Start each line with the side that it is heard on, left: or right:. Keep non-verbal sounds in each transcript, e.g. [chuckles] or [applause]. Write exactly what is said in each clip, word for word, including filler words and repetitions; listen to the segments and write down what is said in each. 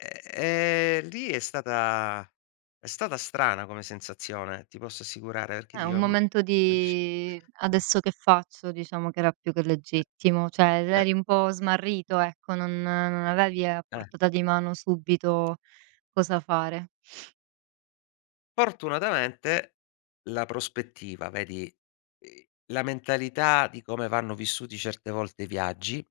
left: Ehm, ehm, lì è stata è stata strana come sensazione, ti posso assicurare, rché
right: È un
left: dio, mhmm,.
right: momento
left: [unintelligible]
right: di: "Adesso che faccio?" Diciamo che era più che legittimo, ceh er
left: Eh.
right: eri un po' smarrito, ecco, non non avevi a
left: Eh.
right: portata di mano subito cosa fare.
left: ortunatamente la prospettiva, vedi la mentalità di come vanno vissuti certe volte i viaggi,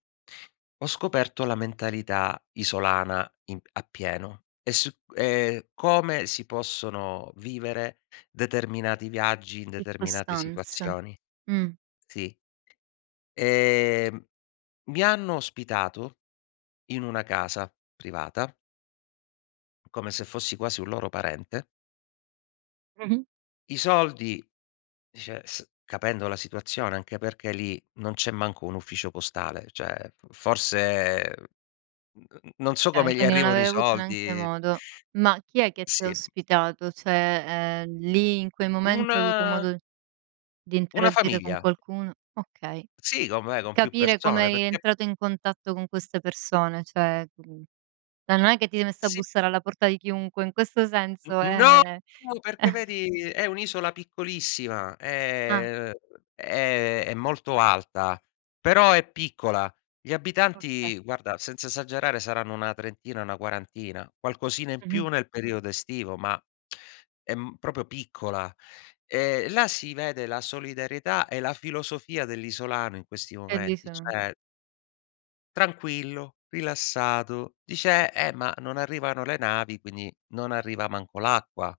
left: ho scoperto la mentalità isolana, in a pieno, e s e come si possono vivere determinati viaggi, in determinate
right: iccostanze,
left: situazioni.
right: mh.
left: Sì. Ehm, mi hanno ospitato in una casa privata come se fossi quasi un loro parente.
right: Mh-mh.
left: I soldi, [unintelligible] capendo la situazione, anche perché lì non c'è manco un ufficio postale, ceh f forse non so
right: kay,
left: come gli
right: quindi non
left: arrivano i
right: avei avuto neanche
left: soldi
right: modo. Ma chi è che t'ha
left: Sì.
right: ospitato? ceh, ehm, lì, in quei momenti, hai avuto
left: Una
right: modo di
left: una
right: interaddire con
left: famiglia.
right: qualcuno okay.
left: Sì, com'è con più
right: Capire
left: persone
right: come i
left: perché
right: entrato in contatto con queste persone, ceh eh, non è che ti sei messo a
left: Sì.
right: bussare alla porta di chiunque, in questo senso,
left: No!
right: ehm
left: Perché
right: [chuckles]
left: vedi è un'isola piccolissima,
right: Ah.
left: è è è è molto alta, però è piccola. Gli
right: Oka
left: abitanti, guarda, senza esagerare saranno una trentina, 'na quarantina, qualcosina in
right: Mh-mh.
left: più nel periodo estivo, ma è m propo piccola. Ehm, là si vede la solidarietà e la filosofia dell'isolano in questi
right: È
left: momenti,
right: l'isola.
left: ceh tranquillo, rilassato; dice: "Eh, ma non arrivano le navi, quindi non arriva manco l'acqua."